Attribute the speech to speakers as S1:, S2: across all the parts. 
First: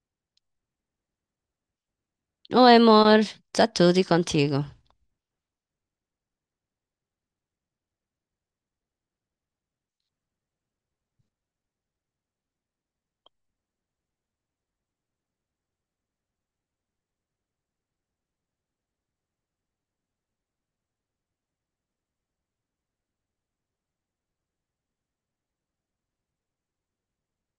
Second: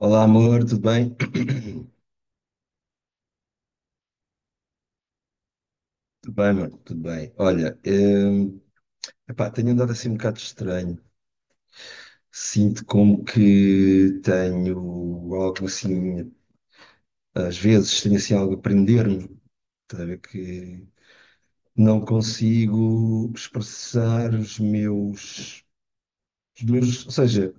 S1: Olá, amor, tudo bem?
S2: Oi, amor, está tudo e contigo?
S1: Tudo bem, mano, tudo bem. Olha, epá, tenho andado assim um bocado estranho. Sinto como que tenho algo assim, às vezes tenho assim algo a prender-me, estás a ver que não consigo expressar os meus, ou seja,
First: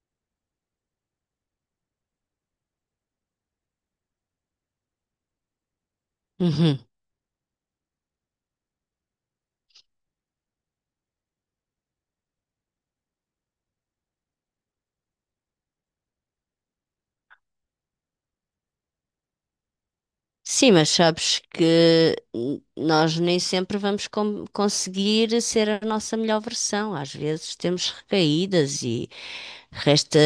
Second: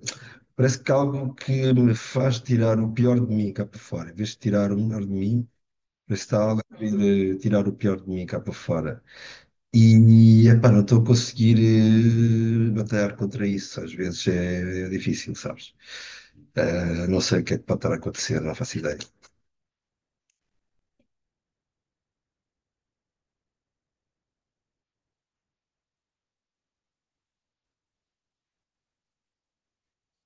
S1: parece que há algo que me faz tirar o pior de mim cá para fora. Em vez de tirar o melhor de mim, parece que está algo a
S2: Uhum.
S1: querer tirar o pior de mim cá para fora. E, epá, não estou a conseguir batalhar contra isso. Às vezes é difícil, sabes? Não sei o que é que pode estar a acontecer, não faço ideia.
S2: Sim, mas sabes que nós nem sempre vamos conseguir ser a nossa melhor versão. Às vezes temos recaídas e resta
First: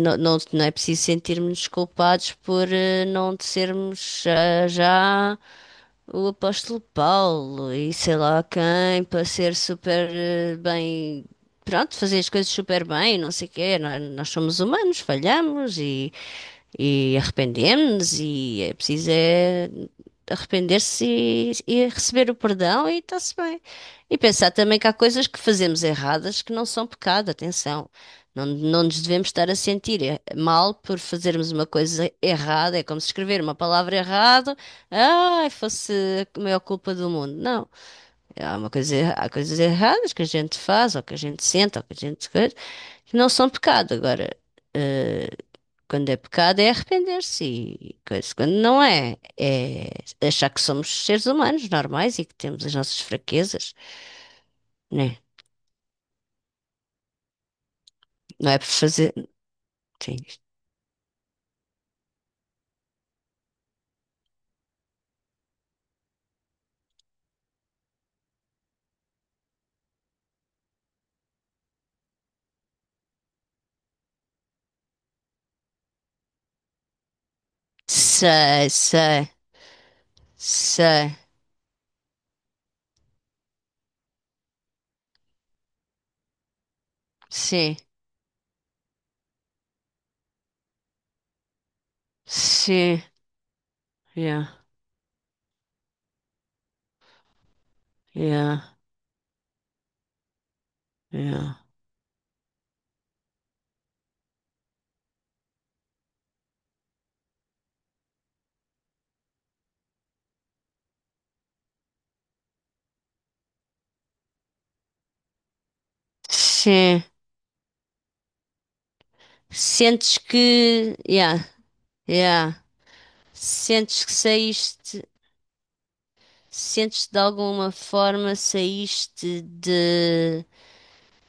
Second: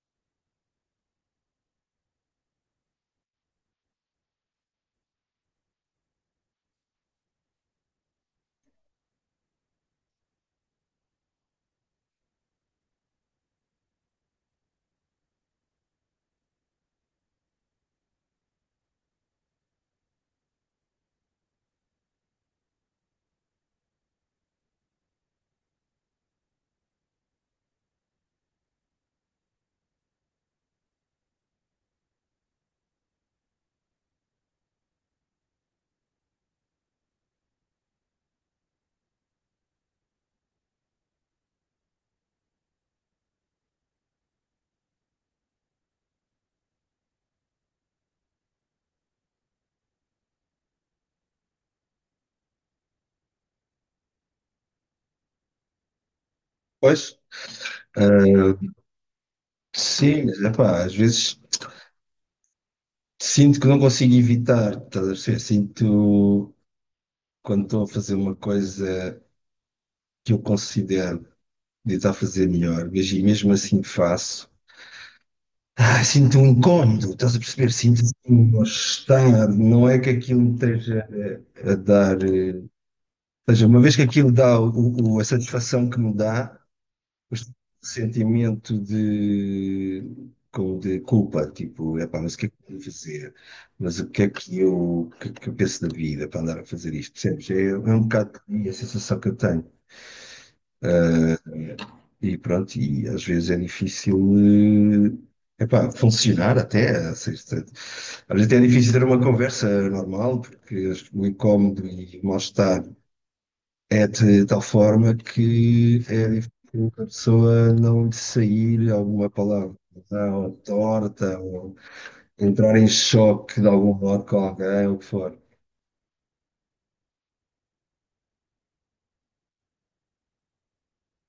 S2: não, não, não é preciso sentirmos culpados por não sermos ah, já. O apóstolo Paulo e sei lá quem para ser super bem, pronto, fazer as coisas super bem, não sei o quê. Nós somos humanos, falhamos e arrependemos-nos e é preciso é arrepender-se e receber o perdão e está-se bem. E pensar também que há coisas que fazemos erradas que não são pecado, atenção. Não, não nos devemos estar a sentir mal por fazermos uma coisa errada. É como se escrever uma palavra errada, ai, fosse a maior culpa do mundo. Não. É, há uma coisa, há coisas erradas que a gente faz, ou que a gente sente, ou que a gente coisa, que não são pecado. Agora, eh, quando é pecado é arrepender-se e coisa. Quando não é, é achar que somos seres humanos normais e que temos as nossas fraquezas, né?
S1: Pois,
S2: Não
S1: eh,
S2: é por fazer. Sim.
S1: sim, mas, epá, às vezes sinto que não consigo evitar, estás a perceber? Sinto quando estou a fazer uma coisa que eu considero de estar a fazer melhor, mas e mesmo assim faço. Ah, sinto um incómodo, estás a perceber? Sinto um
S2: Sei, sei,
S1: mal-estar. Não é que aquilo me esteja
S2: sei.
S1: a dar. Ou seja, uma vez que aquilo dá a satisfação que me dá, o
S2: Sim,
S1: sentimento de, de culpa, tipo, epá, mas o que é que eu vou
S2: sim.
S1: fazer? Mas o que é
S2: Yeah,
S1: que eu, o que, é que eu penso da vida para andar a fazer isto? Percebes? É um bocado por
S2: yeah,
S1: aí a sensação que eu tenho.
S2: yeah.
S1: E pronto, e às vezes é difícil, epá, funcionar até, ou seja, às vezes é difícil ter uma conversa normal, porque acho que o incómodo e o mal-estar é de tal forma que é difícil que
S2: Sim,
S1: a pessoa não lhe sair alguma palavra
S2: sentes
S1: ou
S2: que,
S1: torta,
S2: yeah,
S1: ou
S2: yeah.
S1: entrar em choque de algum
S2: Sentes que
S1: modo com alguém, ou o que
S2: saíste,
S1: for.
S2: sentes que de alguma forma saíste de,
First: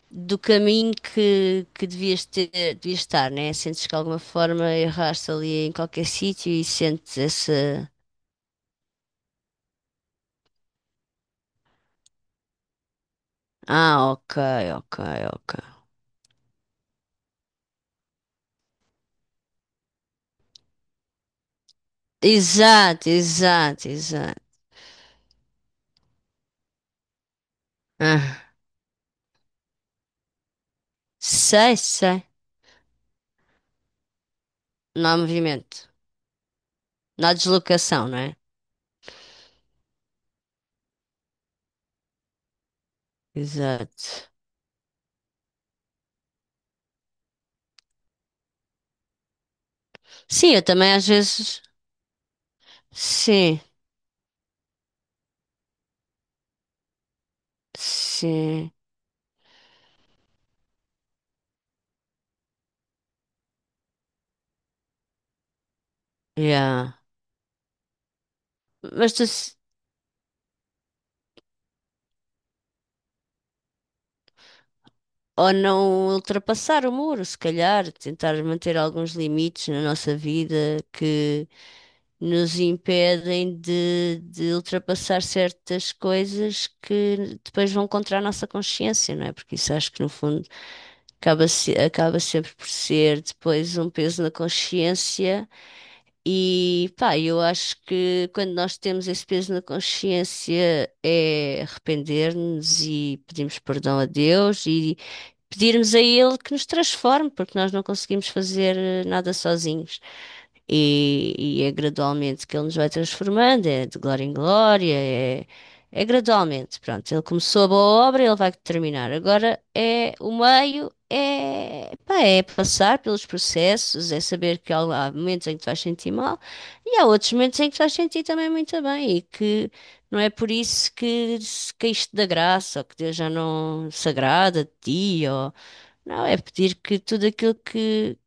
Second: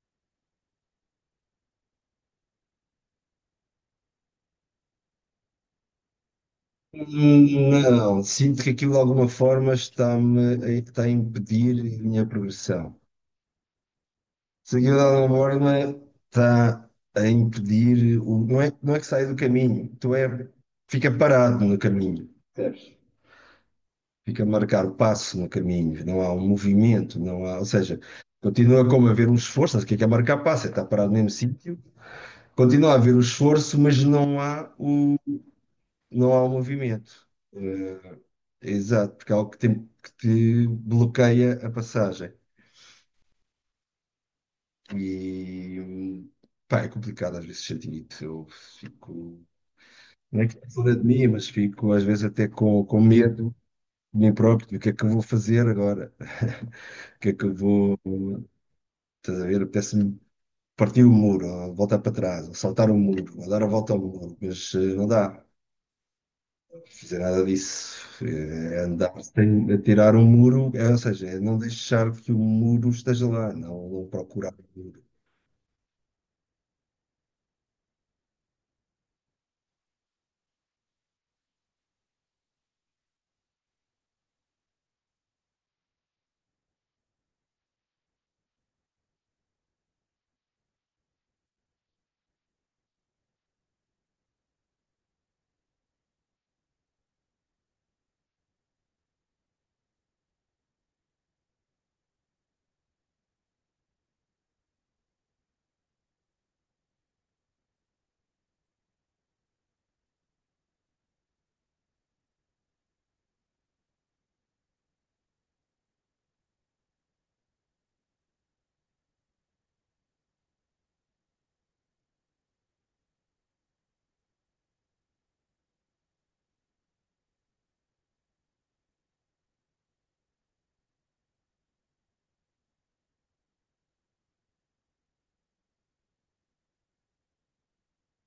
S2: do caminho que devias ter, devias estar, né? Sentes que de alguma forma erraste ali em qualquer sítio e sentes essa,
S1: Não, sinto que aquilo de alguma forma está-me a, está a impedir a minha progressão.
S2: ah, ok,
S1: Se aquilo
S2: ok,
S1: de alguma
S2: ok.
S1: forma está a impedir, o, não é, não é que sai do caminho, tu é, fica parado no caminho.
S2: Exato, exato, exato.
S1: Fica a marcar o passo no caminho, não há um movimento, não há, ou seja,
S2: Ah,
S1: continua como a haver um esforço, não sei o que é marcar passo, é estar parado no mesmo
S2: sei,
S1: sítio,
S2: sei.
S1: continua a haver o esforço, mas não há
S2: Não
S1: o,
S2: há movimento,
S1: não há o movimento.
S2: não há
S1: Eh,
S2: deslocação, não é?
S1: Exato, porque é algo que, que te bloqueia a passagem.
S2: Exato.
S1: E pá, é complicado às vezes sentir isso. Eu fico, não é que
S2: Sim, eu
S1: estou
S2: também
S1: fora de
S2: às
S1: mim, mas
S2: vezes,
S1: fico às vezes até com medo
S2: sim.
S1: de mim próprio, do que é que eu vou fazer agora? O que é que eu vou,
S2: Sim,
S1: estás a ver? Apetece-me partir o muro, ou voltar para trás, ou saltar o muro, ou dar a volta ao muro, mas não dá
S2: yeah.
S1: fazer nada disso. É andar
S2: Mas tu,
S1: sem atirar um muro, é, ou seja, é não deixar que o muro esteja lá, não, não procurar o muro.
S2: ou não ultrapassar o muro, se calhar, tentar manter alguns limites na nossa vida que nos impedem de ultrapassar certas coisas que depois vão contra a nossa consciência, não é? Porque isso acho que no fundo acaba, acaba sempre por ser depois um peso na consciência. E pá, eu acho que quando nós temos esse peso na consciência é arrepender-nos e pedimos perdão a Deus e pedirmos a Ele que nos transforme, porque nós não conseguimos fazer nada sozinhos. E é gradualmente que Ele nos vai transformando, é de glória em glória, é, é gradualmente. Pronto, Ele começou a boa obra, Ele vai terminar. Agora é o meio, é, pá, é passar pelos processos, é saber que há momentos em que tu vais sentir mal e há outros momentos em que tu vais sentir também muito bem e que não é por isso que se caíste da graça ou que Deus já não se agrada de ti ou não, é pedir que tudo aquilo que.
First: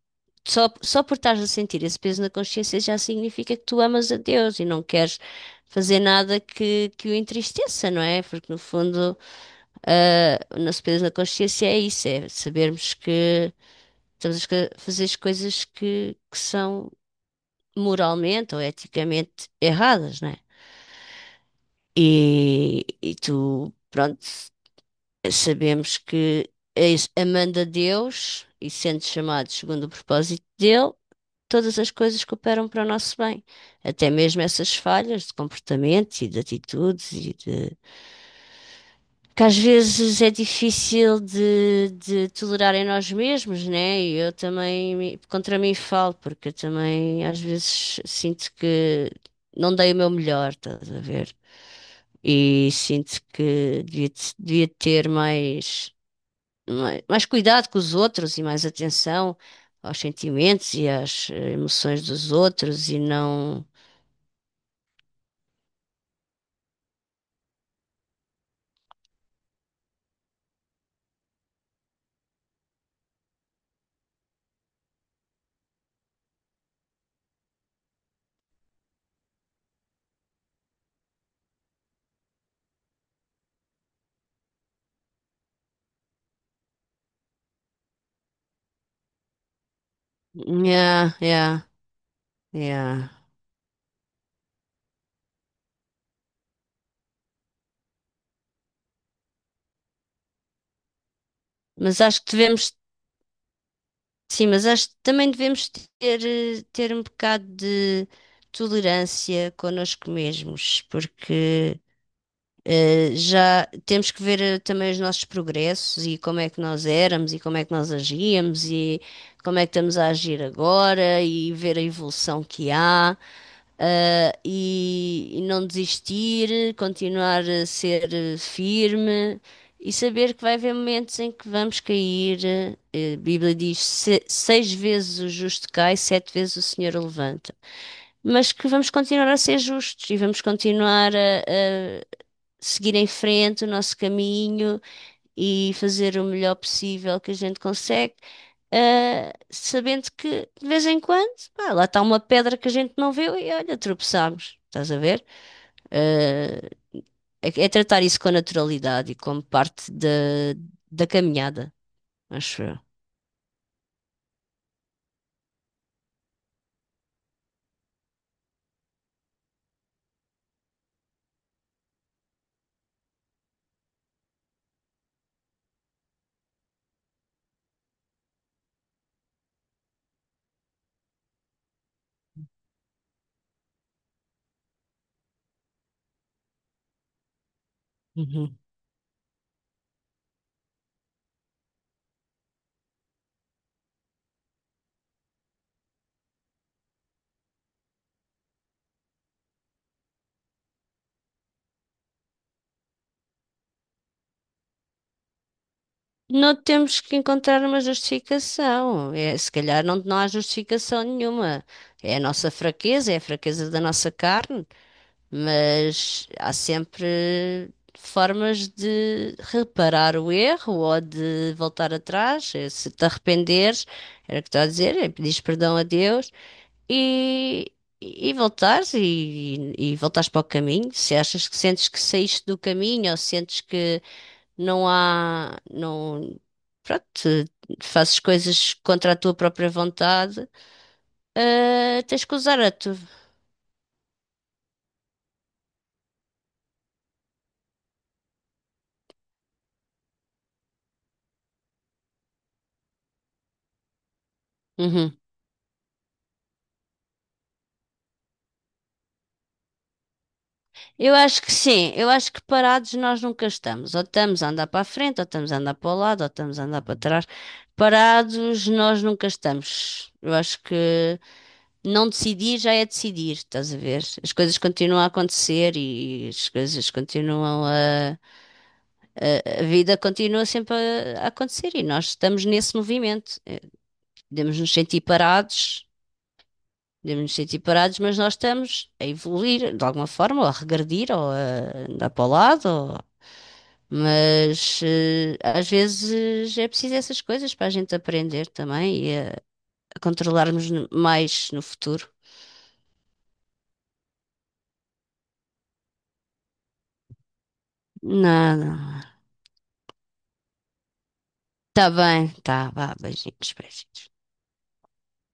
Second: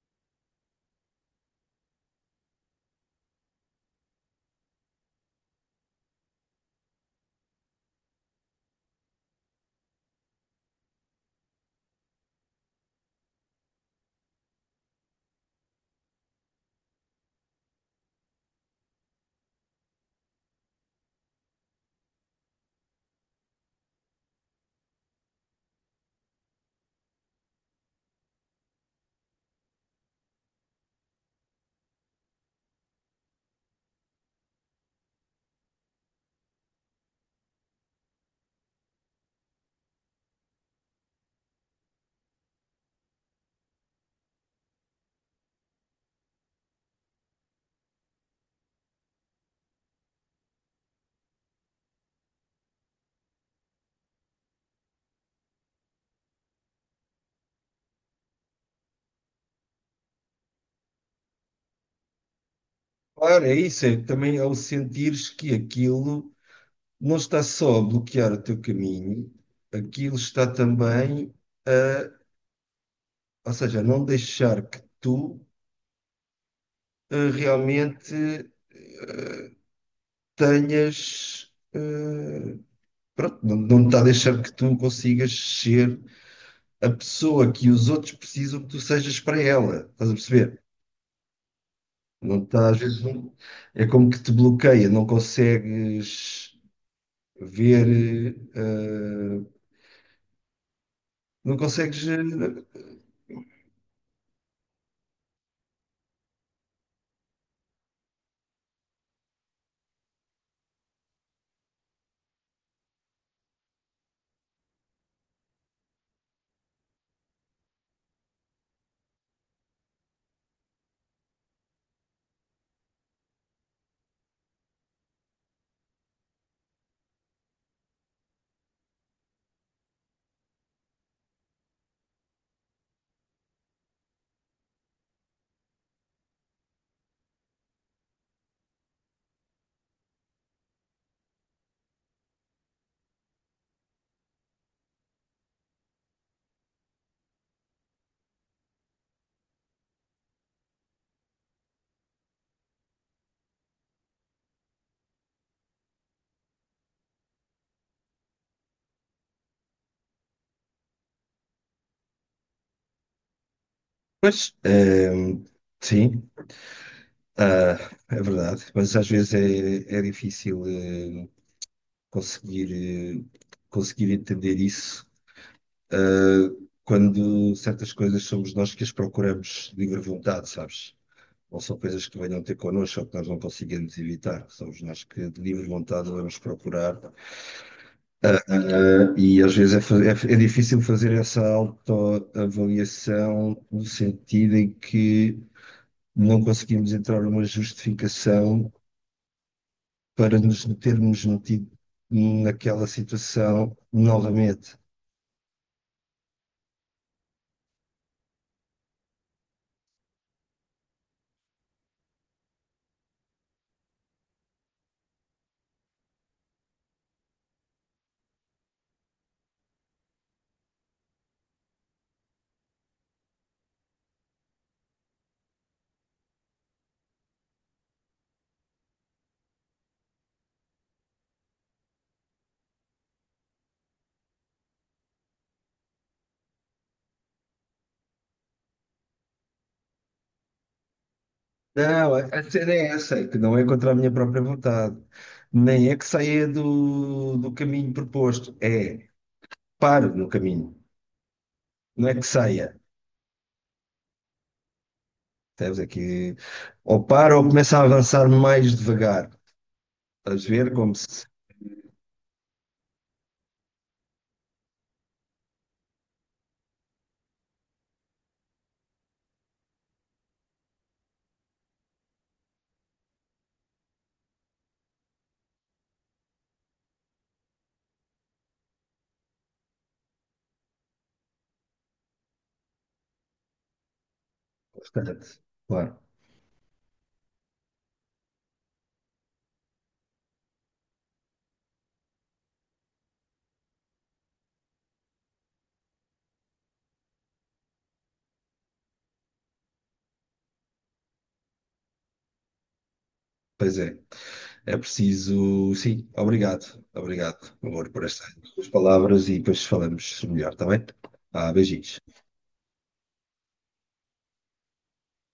S2: Só por estares a sentir esse peso na consciência já significa que tu amas a Deus e não queres fazer nada que, que o entristeça, não é? Porque no fundo, ah, o nosso peso na consciência é isso, é sabermos que estamos a fazer as coisas que são moralmente ou eticamente erradas, não é? E tu, pronto, sabemos que amando a Deus e sendo chamado segundo o propósito dele, todas as coisas que operam para o nosso bem, até mesmo essas falhas de comportamento e de atitudes e de que às vezes é difícil de tolerar em nós mesmos, né? E eu também contra mim falo, porque eu também às vezes sinto que não dei o meu melhor, estás a ver? E sinto que devia, devia ter mais, mais cuidado com os outros e mais atenção aos sentimentos e às emoções dos outros e
S1: Claro, é
S2: não.
S1: isso, é também ao sentires que aquilo não está só a bloquear o teu caminho, aquilo está também a, ou seja, a não deixar que tu realmente tenhas pronto, não, não está a deixar que tu consigas ser a pessoa que os outros precisam que tu sejas para ela. Estás a perceber?
S2: Yeah, yeah,
S1: Não está, às vezes,
S2: yeah.
S1: é como que te bloqueia, não consegues ver, não
S2: Mas
S1: consegues.
S2: acho que devemos, sim, mas acho que também devemos ter, ter um bocado de tolerância connosco mesmos, porque já temos que ver também os nossos progressos e como é que nós éramos e como é que nós agíamos e como é que estamos a agir agora e ver a evolução que há. E, e não desistir, continuar a ser firme e saber que vai haver momentos em que vamos cair. A Bíblia diz: Seis vezes o justo cai, sete vezes o Senhor o levanta." Mas que vamos continuar a ser justos e vamos continuar a seguir em frente o nosso caminho e fazer o melhor possível que a gente consegue, sabendo que de vez em quando, pá, lá está uma pedra que a gente não vê e olha, tropeçamos. Estás a ver? Ah, é, é tratar isso com naturalidade e como parte da, da caminhada, acho eu.
S1: Pois, sim, ah, é verdade, mas às vezes é difícil, conseguir, conseguir entender isso. Quando certas coisas somos nós que as procuramos de livre vontade, sabes? Não são coisas que venham ter connosco ou que nós não conseguimos evitar. Somos nós que de livre vontade vamos procurar.
S2: Uhum.
S1: E às vezes é difícil fazer essa autoavaliação, no sentido em que não conseguimos entrar numa justificação para nos termos metido naquela situação novamente.
S2: Não temos que encontrar uma justificação. É, se calhar não, não há justificação nenhuma. É a nossa fraqueza, é a fraqueza da nossa carne, mas há sempre formas de reparar o erro ou de voltar atrás. Eh, se te arrependeres, era o que estou a dizer, é pedires perdão a Deus e, e voltares e voltares para o caminho. Se achas que sentes que saíste do caminho ou sentes que não há, não, pronto, te- fazes coisas contra a tua própria vontade,
S1: Não, a
S2: tens que
S1: a
S2: usar a
S1: cena é
S2: tua.
S1: essa, é que não é contra a minha própria vontade, nem é que saia do, do caminho proposto, é paro no caminho, não é que saia.
S2: Uhum.
S1: Temos aqui ou paro ou começa a avançar mais devagar, estás a ver como
S2: Eu
S1: se.
S2: acho que sim, eu acho que parados nós nunca estamos. Ou estamos a andar para a frente, ou estamos a andar para o lado, ou estamos a andar para trás. Parados nós nunca estamos. Eu acho que não decidir já é decidir, estás a ver? As coisas continuam a acontecer e as coisas continuam a. A vida continua sempre a acontecer e nós estamos nesse movimento. Podemos nos sentir
S1: Portanto,
S2: parados,
S1: claro,
S2: podemos nos sentir parados, mas nós estamos a evoluir de alguma forma, ou a regredir, ou a andar para o lado, ou mas às vezes é preciso essas coisas para a gente aprender também a controlarmos mais no futuro.
S1: pois é, é preciso, sim. Obrigado, obrigado, amor, por estas
S2: Nada.
S1: palavras e depois falamos melhor, está bem? Ah,
S2: Tá
S1: beijinhos.
S2: bem, tá, vá, beijinhos, beijinhos.